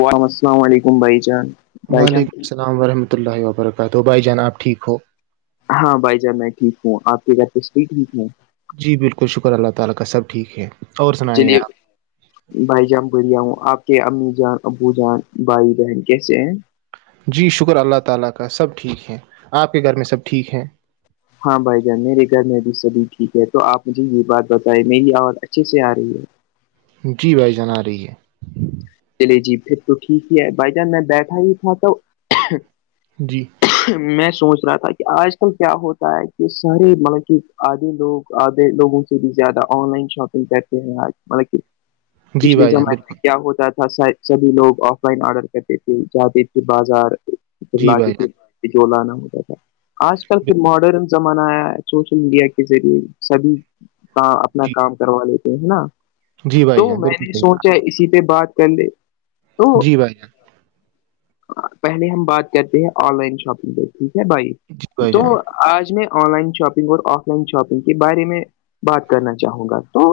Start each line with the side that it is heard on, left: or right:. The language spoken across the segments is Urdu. left: وم السلام علیکم بھائی جان بھائی جان
right: وعلیکم السلام ورحمۃہ اللہ وبرکاتہ بھائی جناب ٹھیک ہو
left: ہاں بھائی جان میں ٹھیک ہوں آپ کی گھرس بھی ٹھیک ہوں
right: جی بالکل شکر ا کا سب ٹھیک ہے اور سنائیے
left: چلیے
right: آپ
left: بھائی جان بڑیا ہوں آپ کے امی جان ابو جان بھائی بہن کیسے ہیں
right: جی شکر کا سب ٹھیک ہیں آپ کے گھر میں سب ٹھیک ہیں
left: ہاں بھائی جان میرے گھر میں ابھی سبھی ٹھیک ہے تو آپ مجھے یہ بات بتائائے میری آواز اچھے سے آ رہی ہے
right: جی بھائی جنا رہی ہے
left: چلے جی پھر تو ٹھیک ہی ہے بھائی جان میں بیٹھا ہی تھا تو
right: جی
left: میں سوچ رہا تھا کہ آج کل کیا ہوتا ہے کہ سارے مطلب کہ آدھی لوگ آدے لوگوں سے بھی زیادہ آن لائن شاپنگ کرتے ہیںج مطلب
right: [inaudible]
left: پچھلے
right: بھائی جان
left: زمانے میں
right: بالکل
left: کیا ہوتا تھا سبھی لوگ آف لائن آرڈر کرتے تھے جاتے تھے بازارھر
right: جی
left: لاتے
right: بھائی
left: تھے
right: جان
left: جو ہوا آج کل کی
right: بالکل
left: ماڈن زمانہ ہے سوشل میڈیا کے ذریعے سبھی کا اپنا
right: جی
left: کام کروا لیتے ہے نا
right: جی بھائی
left: تو
right: جان
left: میں
right: بالکل
left: نے
right: صحیح
left: سوچا اسی پہ بات کڈے
right: کہا۔
left: او
right: جی بھائی جان
left: پہلے ہم بات کرتے ہیں آن لائن شاپنگ پہ ٹھیک ہے بھائی
right: جی بھائی
left: تو
right: جان
left: آج میں آن لائن شاپنگ اور آف لائن شاپنگ کے بارے میں بات کرنا چاہوں گا تو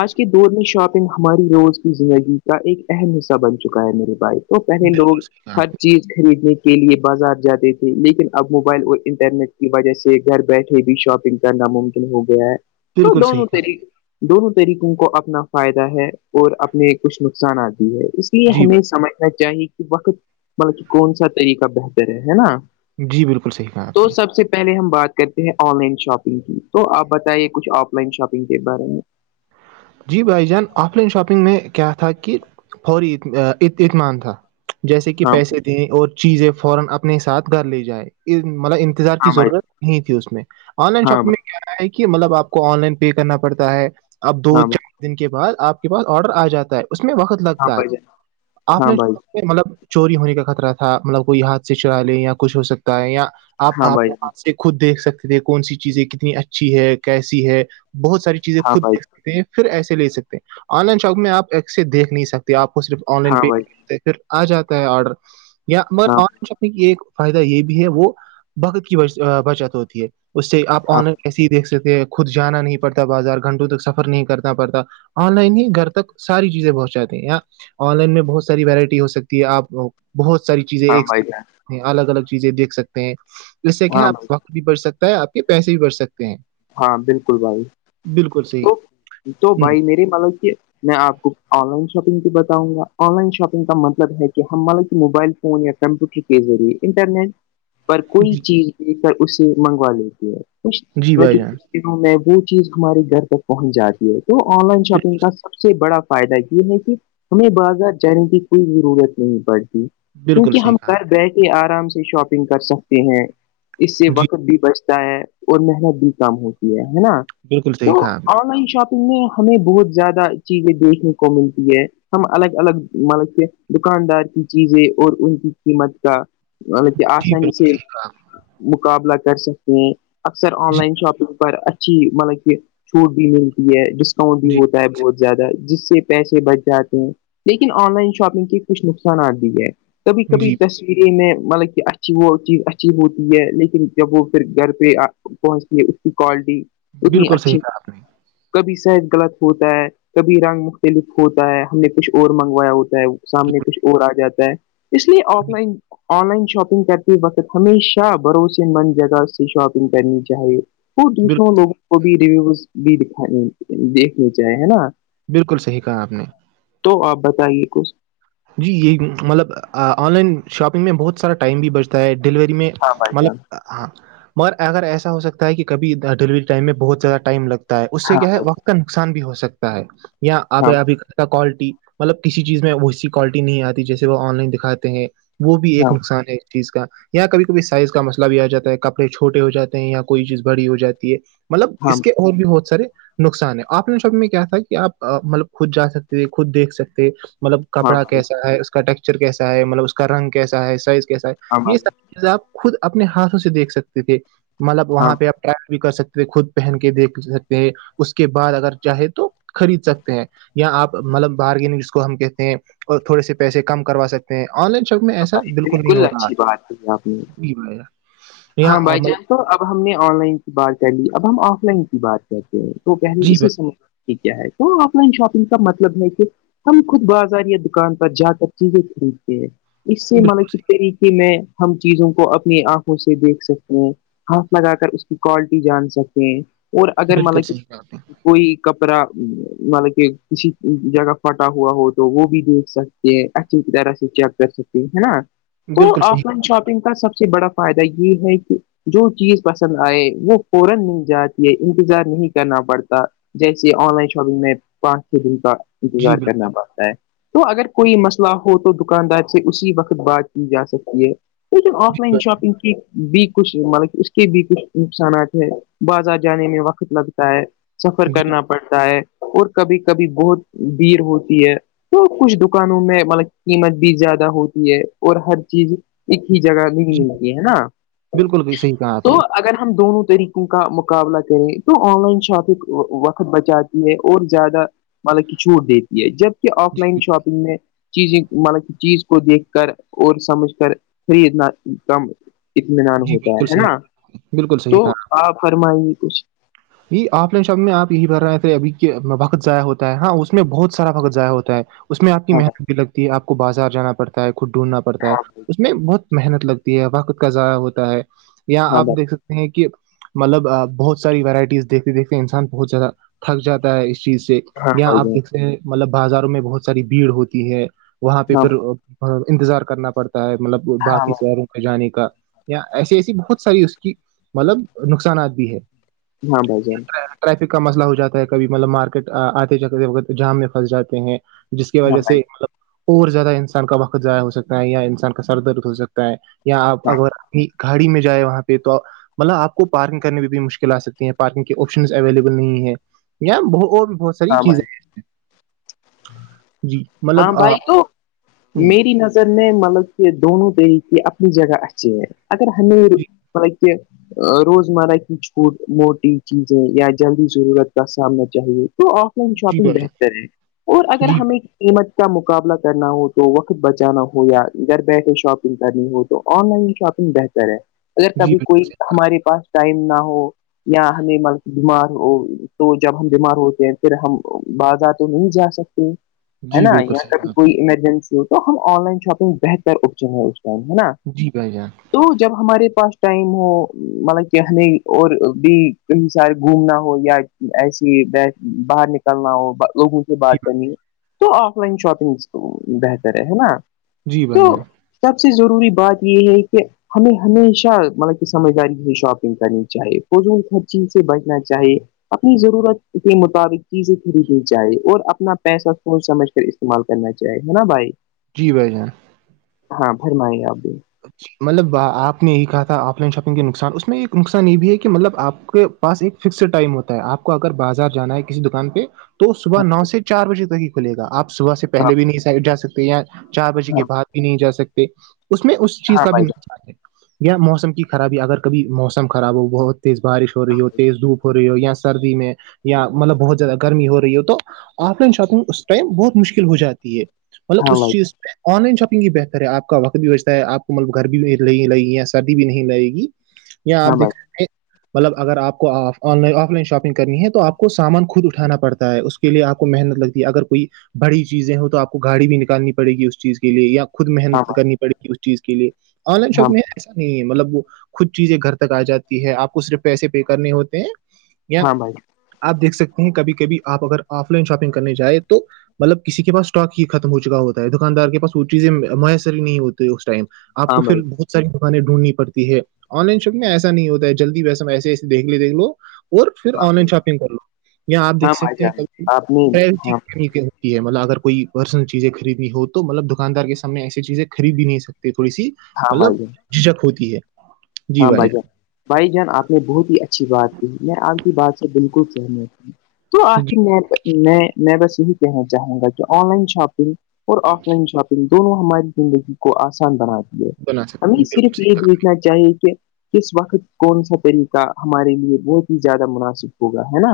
left: آج کے دور میں شاپنگ ہماری روز کی زندگی کا ایک اہم حصہ بن چکا ہے میری بھائی تو پہلے
right: بالکل
left: لوگ
right: صحیح کہا آپ
left: ہر
right: نے
left: چیز خریدنے کی کے لیے بازار جاتے تھے لیکن اب موبائل اور انٹرنیٹ کی وجہ سے گھر بیٹھے بھی شاپنگ ناممکن ہو گیا ہے تو
right: بالکل صحیح
left: دونوں
right: کہا آپ نے
left: طریقے دونوں طریقوں کو اپنا فائدہ ہے اور اپنے کچھ نقصانات اس لیے
right: جی
left: ہمیں
right: بھائی
left: سمجھنا چاہیے کہ وقت مطلب کہ کون سا طریقہ بہتر ہے ہے نا
right: جی بالکل صحیح کہا آپ نے
left: تو سب سے پہلے ہم بات کرتے ہیں آن لائن شاپنگ کی تو آپ بتائیے کچھ آف لائن شاپنگ کے بارے میں [unintelligible]
right: جی بھائی جان آف لائن شاپنگ میں کیا تھا کہ فوری اطمان تھا جیسے کہ
left: ہاں بھائی
right: پیسے دیں اور چیزیں فورا اپنے ساتھ کر لی جائے مطلب انتظار کی
left: ہاں بھائی
right: ضرورت نہیں تھی اس میں آن لائن شاپنگ
left: ہاں
right: میں کہ مطلب آپ کو آن لائن پے کرنا پڑتا ہے اب دو
left: بھائی ہاں
right: [unintelligible]
left: بھائی
right: دن کے بعد آپ کے پاس آڈر آ جاتا ہے اس میں وقت
left: ہاں
right: لگتا ہے
left: بھائی جان
right: آپ
left: ہاں
right: نے
left: بھائی
right: مطلب چوری ہونے کا خطرہ تھا مطلب کوئی ہاتھ سے چرا لے یا کچھ ہو سکتا ہے یا آپ
left: ہاں
right: آپ
left: بھائی
right: کے
left: جان
right: ہاتھ سے خود دیکھ سکتے تھے کون سی چیزیں کتنی اچھی ہے کیسی ہے بہت ساری چیزیں
left: ہاں
right: خود
left: بھائی
right: سکتے ہیں پھر ایسے لے سکتے ہیں آن لائن شاپ میں آپ ایسے دیکھ نہیں سکتے آپ کو صرف آن لائن
left: ہاں
right: پے
left: بھائی
right: پھر آ جاتا ہے آڈر یا مگر
left: ہاں
right: آ کچھ اپنے کی ایک فائدہ یہ بھی ہے وہ بگت کی بچت ہوتی ہے اس سے آپ
left: ہاں
right: آن لائن کیسے ہی دیکھ سکتے خود جانا نہیں پڑتا بازار گھنٹوں تک سفر نہیں کرتا پڑتا آن لائن ہی گھر تک ساری چیزیں پہنچ جاتی ہیں اں آن لائن میں بہت ساری وورائٹی ہو سکتی ہے آپ بہت ساری چیزیں
left: ہاں
right: ایک
left: بھائی جان
right: الگ الگ چیزیں دیکھ سکتے ہیں جس سے کیا ہے
left: ہاں بھائی
right: آپت بھی بڑھ سکتا ہے آپ کے پیسے بھی بڑھ سکتے ہیں
left: ہاں بالکل بھائی
right: بالکل صحی
left: تو تو بھائی میرے ملب کہ میں آپ کو آن لائن شاپنگ بھی بتاؤں گا آن لائن شاپنگ کا مطلب ہے کہ ہم مال کہ موبائل فون یا کمپیوٹر کے ذریعے انٹرنیٹ پر کوئی
right: جی
left: چیز دیک کر اسے منگوا لیتی ہےچ
right: جی بھائی جان
left: ل وہ چیز ہمارے گھر تک پہنچ جاتی ہے تو آن لائن
right: بال-
left: شاپنگ کا سب سے بڑا فائدہ یہ ہے کہ ہمیں بازار جانے کی کوئی ضرورت نہیں پڑتی
right: بالکل
left: کیونکہ
right: صحیح
left: ہم
right: کہا آپ
left: گھر بیٹھ کے آرام سے شاپنگ کر سکتے ہیں اس سے
right: نے جی
left: وقت بھی بچ ہے اور محنت بھی کم ہوتی ہے ہے نا
right: بالکل
left: تو
right: صحیحا ابھی
left: آن لائن شاپنگ میں ہمیں بہت زیادہ چیزیں دیکھنے کو ملتی ہے ہم الگ الگ مطلب سے دکاندار کی چیزیں اور ان کی قیمت کا مطلب کہ
right: جی
left: آسانی
right: بالکل
left: سے
right: صحیح کہا آپ
left: مقابلہ کر سکتے ہیں اکثر
right: نے
left: آن
right: جی
left: لائن شاپنگ پر اچھی مطلب کہ چھوٹ بھی ملتی ہے ڈسکاؤنٹ بھی
right: جی
left: ہوتا ہے بہت زیادہ جس سے پیسے بچ جاتے ہیں لیکن آن لائن شاپنگ کے کچھ نقصانات بھی ہے کبھی کبھی
right: جی
left: ے میں مطلب کہ اچھی وہ چیز اچھی ہوتی ہے لیکن جب وہ پھر گھر پہ پہنچتی ہے اس کی کوالٹی اتنی
right: بالکل صحیح
left: اچھی
right: کہا آپ نے
left: کبھی صحت غلط ہوتا ہے کبھی رنگ مختلف ہوتا ہے ہم نے کچھ اور منگوایا ہوتا ہے سامنے کچھ اور آ جاتا ہے اس لیے offline online shopping کرتے وقت ہمیشہ بھروسے مند جگہ سے شاپنگ کرنی چاہیے وہ دوسروں
right: بالکل
left: لوگوں کو بھی ریویو بھی دکھ دیکھنے چاہی ہے نا
right: بالکل صحیح کہا آپ نے
left: تو آپ بتائیے کچھ
right: جی یہ مطلب آن لائن شاپنگ میں بہت سارا ٹائم بھی بچتا ہے ڈیلیوری میں
left: ہاں بھائی جان
right: مطلب ہاں مگر اگر ایسا ہو سکتا ہے کہ کبھی ڈیلیوری ٹائم میں بہت زیادہ ٹائم لگتا ہے اس سے
left: ہاں
right: کیا ہے
left: بھائی
right: وقت کا نقصان بھی ہو سکتا ہے یا آپ
left: ہاں
right: ابھی کوالٹی مطلب کسی چیز میں ویسی کوالٹی نہیں آتی جیسے وہ آن لائن دکھاتے ہیں وہ بھی ایک
left: ہاں
right: نقصان ہے چیز کا یہاں کبھی کبھی سائز کا مسئلہ بھی آ جاتا ہے کپڑے چھوٹے ہو جاتے ہیں یااں کوئی چیز بڑی ہو جاتی ہے مطلب
left: ہاں
right: اس کے اور بھی بہت سارے نقصان ہے آف لائن شاپنگ میں کیا تھا کہ آپ مطلب خود جا سکتے خود دیکھ سکتے مطلب
left: ہاں
right: کپڑا
left: بھائی
right: کیسا ہے اس کا ٹیکسچر کیسا ہے مطلب اس کا رنگ کیسا ہے سائز کیسا
left: ہاں
right: ہے یہ
left: بھائی
right: سب آپ خود اپنے ہاتھوں سے دیکھ سکتے تھے مطلب
left: ہاں
right: وہاں پہ
left: ہاں
right: ایڈ بھی کر سکتے ہیں خود پہن کے دیکھ سکتے ہیں اس کے بعد اگر چاہے تو خرید سکتے ہیں یا آپ مطلب بارگینگ جس کو ہم کہتے ہیں اور تھوڑے سے پیسے کم کروا سکتے آن لائن شوک میں ایسا
left: بھائی
right: بالکل نہیں ہوتا آج
left: اچھی بات ہے آپ نے
right: ب ار
left: ہاں بائی چانس تو اب ہم نے آن لائن کی بات کر لی اب ہم آف لائن کی بات کرتے ہیں تو پہل
right: جی
left: اسے
right: بھائی
left: سمجھ کہ کیا ہے تو آف لائن شاپنگ کا مطلب ہے کہ ہم خود بازار یا دکان پر جا کر چیزیں خریدتے ہیں اس سے
right: بالکل
left: منسب طریقے میں ہم چیزوں کو اپنی آنکھوں سے دیکھ سکتے ہیں ہاتھ لگا کر اس کی کوالٹی جان سکتے ہیں اور اگر
right: بالکل
left: مطلب کہ
right: صحیح کہا آپ نے
left: کوئی کپڑا مطلب کہ کسی جگہ پھٹا ہوا ہو تو وہ بھی دیکھ سکتے کہ اچھی طرح سے چیک کر سکتی ہے نا تو
right: بالکل صحیح
left: آف لائن شاپنگ کا سب سے بڑا فائدہ یہ ہے کہ جو چیز پسند ائے وہ فورا مل جاتی ہے انتظار نہیں کرنا پڑتا جیسے آن لائن شاپنگ میں پانچ چھ دن کا
right: جی
left: انتظار
right: بالکل
left: کرنا پڑتا ہے تو اگر کوئی مسئلہ ہو تو دکاندار سے اسی وقت بات کی جا سکتی ہے م آف
right: جی
left: لائن
right: بھائی،
left: شاپنگ کی بھی کچھ مطلب اس کے بھی کچھ نقصانات ہے بازار جانے میں وقت لگتا ہے سفر
right: جی
left: کرنا پڑتا ہے اور کبھی کبھی بہت بھیڑ ہوتی ہے تو کچھ دکانوں میں مطلب قیمت بھی زیادہ ہوتی ہے اور ہر چیز ایک ہی جگہ نکنے لگی ہے نا
right: بالکل بھی صحیح کہا آپ
left: تو
right: نے
left: اگر ہم دونوں طریقوں کا مقابلہ کریں تو آن لائن شاپک وقت بچا اور زیادہ مطلب کہ چھوٹ دیتی ہے جبک آف لائن
right: جی
left: شاپنگ میں چیزیں مطلب چیز کو دیکھ کر اور سمجھ کر خریدنا کم اطمینان
right: جی
left: ہوتا
right: بالکل
left: ہے
right: صحیح
left: نا
right: بالکل
left: تو
right: صحیح کہا
left: آپ فرمائیے کچھ
right: یہ آف لائن شبد میں آپ یہی کر رہے تھے ابھی کہ وقت ضائع ہوتا ہے ہاں اس میں بہت سارا وقت ضائع ہوتا ہے اس میں آپ کی
left: ہاں بھائی
right: محنت بھی لگتی ہے آپ کو بازار جانا پڑتا ہے خود ڈھونڈنا پڑتا ہے
left: ہاں بھائی
right: اس میں بہت محنت لگتی ہے وقت کا ضائع ہوتا ہے یااں
left: ہاں
right: آپ
left: بھائی
right: دیکھ سکتے ہیں کہ مطلب بہت ساری ورائٹی ز دیکھتے دیکھتے انسان بہت زیادہ تھک جاتا ہے اس چیز سے
left: ہاں
right: یا
left: بھائی
right: آپ
left: جان
right: دیکتے ہیں مطلب بازاروں میں بہت ساری بھیڑ ہوتی ہے وہاں پہ
left: ہاں
right: پھر انتظار کرنا پڑتا ہے مطلب
left: ہاں
right: باقی
left: بھائی
right: شہروں جانے کا یا ایسی ایسی بہت ساری اس کی مطلب نقصانات بھی ہے
left: ہاں بھائی جان
right: ٹریفک کا مسئلہ ہو جاتا ہے کبھی مطلب مارکیٹ آتے جاتتے وقت جام میں پھنس جاتے ہیں جس کی
left: ہاں
right: وجہ سے
left: بھائی
right: مطلب اور زیادہ انسان کا وقت ضائع ہو سکتا ہے یا انسان کا سر درد ہو سکتا ہے یا آپ
left: ہاں
right: اگرنی گاڑی میں جائ وہاں پہ تو مطلب آپ کو پارکنگ کرنے میں بھی مشکل آ سکتی ہیں پارکنگ کے آپشن اویلیبل نہیں ہے یا اور بھی بہت ساری
left: ہاں
right: چیزیں
left: بھائی
right: ہیں جی
left: ہاں
right: مطلب آ،
left: بھائی تو
right: ہوں،
left: میری نظر میں مطلب کہ دونوں طریق کی اپنی جگہ اچھی اگر ہمیں
right: جی
left: مطلب کہ روزمرہ کی چھوٹ موٹی چیزیں یا جلدی ضرورت کا سامنا چاہیے تو آف لائن
right: جی
left: شاپنگ
right: بھائی جان
left: بہتر ہے اور اگر
right: جی
left: ہمیں قیمت کا مقابلہ کرنا ہو تو وقت بچانا ہو یا گھر بیٹھے شاپنگ کرنی ہو تو آن لائن شاپگ بہتر ہے اگر
right: جی
left: کبھی
right: بالکل
left: کوئی
right: صحیح
left: ہمارے پاس ٹائم نہ ہو یا ہمیں مل بیمار ہو تو جب ہم بیمار ہوتے ہیں پھر ہم بازار تو نہیں جا سکتے ہے
right: جی
left: نا
right: بالکل
left: یہاں
right: صحیح
left: کبھی
right: کہا آپ
left: کوئی
right: نے
left: ایمرجنسی ہو تو ہم آن لائن شاپنگ بہتر آپشن ہے اس ٹائم ہے نا
right: جی بھائی جان
left: تو جب ہمارے پاس ٹائم ہو مطلب کہ ہمیں اور بھی کہیں سار گھومنا ہو یا ایسی باہر نکلنا ہو لوگوں سے
right: جی
left: بات کرنی ہے تو آف لائن شاپنگ بہتر ہے نا
right: جی بھائی
left: تو
right: جان
left: سب سے ضروری بات یہ ہے کہ ہمیں ہمیشہ مطلب کہ سمجھداری سے شاپنگ کرنی چاہیے ف ہر چیز سے بچنا چاہیے اپنی ضرورت کے مطابق چیزیں خریدی جائے اور اپنا پیسہ سوچ سمجھ کر استعمال کرنا چاہیے ہے نا بھائی
right: جی بھائی جان
left: ہاں فرمائیے آپ بھی
right: مطلب آپ نے یہی کہا تھا آف لائن شاپنگ کے نقصان اس میں ایک نقصان یہ بھی ہے کہ مطلب آپ کے پاس ایک فکسڈ ٹائم ہوتا ہے آپ کو اگر بازار جانا ہے کسی دکان پہ تو صبح
left: ہاں
right: نو
left: بھائی
right: سے چار بجے تک ہی کھلے گا آپ صبح سے
left: ہاں
right: پہلے بھی
left: بھائی،
right: نہیں جا سکتے یا چار بجے کے
left: ہاں
right: بعد بھی نہیں جا سکتے اس میں اس چیز
left: ہاں
right: کا بھی
left: بھائی
right: نقصان ہے یا موسم کی خرابی اگر کبھی موسم خراب ہو بہت تیز بارش ہو
left: جان
right: رہی ہو تیز دھوپ ہو رہی رہی ہو یا سردی میں یا مطلب بہت زیادہ گرمی ہو رہی ہو تو آف لائن شاپنگ اس ٹائم بہت مشکل ہو جاتی ہے مطلب
left: ہاں
right: اس
left: بھائی
right: چیز آن لائن شاپنگ بھی بہتر ہے آپ کا وقت بھی آپ کو مطلب گرمی بھی نہیں لگے گی یا سردی بھی نہیں لگے گی یا
left: ہاں
right: آپ دیک
left: بھائی
right: سکتے ہیں مطلب اگر آپ کو آف لائن شاپنگ کرنی ہے تو آپ کو سامان خود اٹھانا پڑتا ہے کے لیے آپ کو محنت لگتی ہے اگر کوئی بڑی چیزیں ہو تو آپ کو گاڑی بھی نکالنی پڑے گی اس چیز کے لیے یا خود
left: ہاں
right: محنت
left: بھائی
right: کرنی پڑ گی اس چیز کے لیے آن لائن
left: ہاں
right: شاپنگ ایسا نہیں ہے مطلب وہ خود چیزیں گھر تک آ جاتی ہے آپ کو صرف پیسے پے کرنے ہوتے ہیں یا
left: ہاں بھائی
right: آپ دیکھ سکتے ہیں کبھی کبھی آپ اگر آف لائن شاپنگ کرنے جائیں تو مطلب کسی کے پس اسٹاک ہی ختم ہو چکا ہوتا ہے دکاندار کے پس وہ چیزیں میسر ہی نہیں ہوتی اس ٹائم آپ کو
left: ہاں بھائی
right: پھر بہت ساری دکانیں ڈھونڈنی پڑتی ہے آن لائن شاپگ ایسا نہیں ہوتا ہے جلدیسا ایسے ایسے دیکھ ل دیکھ لو اور پھر
left: ہاں
right: آن لائن
left: بھائی
right: شاپنگ کر لو یااں آپ
left: ہاں
right: دیکھ
left: بھائی
right: سکتے ہیں
left: جان
right: ک
left: آپ نے ہاں
right: یہ مطلب اگر کوئی پرسنل چیزیں خریدنی ہو تو مطلب دکاندار کے سامنے ایسی چیزیں خری بھی نہیں سکتے تھوڑی سی
left: ہاں
right: مطلب
left: بھائی جان
right: جھجک ہوتی ہے جی
left: ہاں
right: بھائی
left: بائی [unintelligible] بھائی جان آپ نے بہت ہی اچھی بات کی میں آپ کی بات سے بالکل سہنا تو
right: جی
left: آخر میں میں میں بس یہی کہنا چاہوں گا کہ آن لائن شاپنگ [unintelligible] اور آف لائن شاپنگ دونوں ہماری زندگی کو آسان بناتی ہے
right: بنا سکتے
left: ہمیں
right: ہیں بالکل
left: صرف
right: صحیح
left: یہ
right: کہا
left: دیک نہ چاہی [inaudible] کہ کس وقت کون سا طریقہ ہمارے لیے بہت ہی زیادہ مناسب ہوگا ہے نا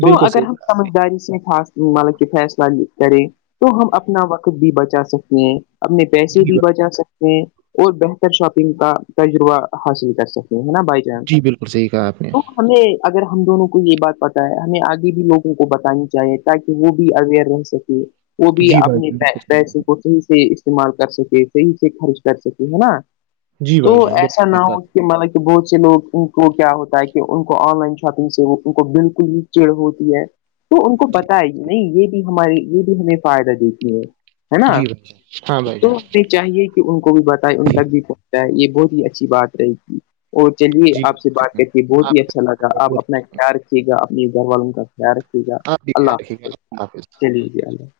left: تو
right: بالکل
left: اگر
right: صحیح
left: ہم
right: کہا آپ
left: سمجھداری سے خاص مطلب کہ فیصلہ کریں تو ہم اپنا وقت بھی بچا سکتے ہیں اپنے
right: نے
left: پیسے
right: جی
left: بھی
right: بھائی
left: بچا سکتے ہیں اور بہتر شاپنگ کا تجربہ حاصل کر سکتے ہیں ہے نا بائی چانس
right: جی بالکل صحیح کہا آپ نے
left: تو ہمیں اگر ہم دونوں کو یہ بات پت ہے ہمیں آگے بھی لوگوں کو بتانی چاہیے تاکہ وہ بھی اویئر رہ سکے وہ بھی
right: جی بھائی
left: اپنے پیسے کو صحیح سے استعمال کر سکے صحیح سے خرچ کر سکے ہے نا
right: جی بھائی شان بالکل
left: نا
right: صحیح کہا
left: ہو
right: آپ نے۔ صحیح کہا آپ
left: [unintelligible] کہ مطب کہ بہت سے لوگ ان کو کیا ہوتا ہے کہ ان کو آن لائن شاپنگ سے وہ ان کو بالکل بھی چڑ ہوتی ہے تو ان کو
right: نے۔ جی
left: پت ہے نہیں یہ بھی ہمارے یہ بھی ہمیں فائدہ دیتی ہے ہے نا
right: جی بھائی جان ہاں بھائی
left: تو
right: جان
left: [unintelligible] چاہیے کہ ان کو بھی بتائے ان تک بھی پہنچائے یہ بہت ہی اچھی بات رہی تھی اور چلیے
right: جی
left: آپ سے
right: بالکل صحیح
left: بات کر کے
right: کہا
left: بہت ہی
right: آپ نے۔
left: اچھا لگا
right: کا بہت
left: آپ
right: بہت
left: اپنا
right: شکریہ،
left: خیال رکھیے گا اپنے گھر والوں کا خ رکھیے گا
right: آپ بھی
left: اللہ
right: خیال رکھیے
left: حافظ
right: گا اللہ حافظ
left: چلیے اللہ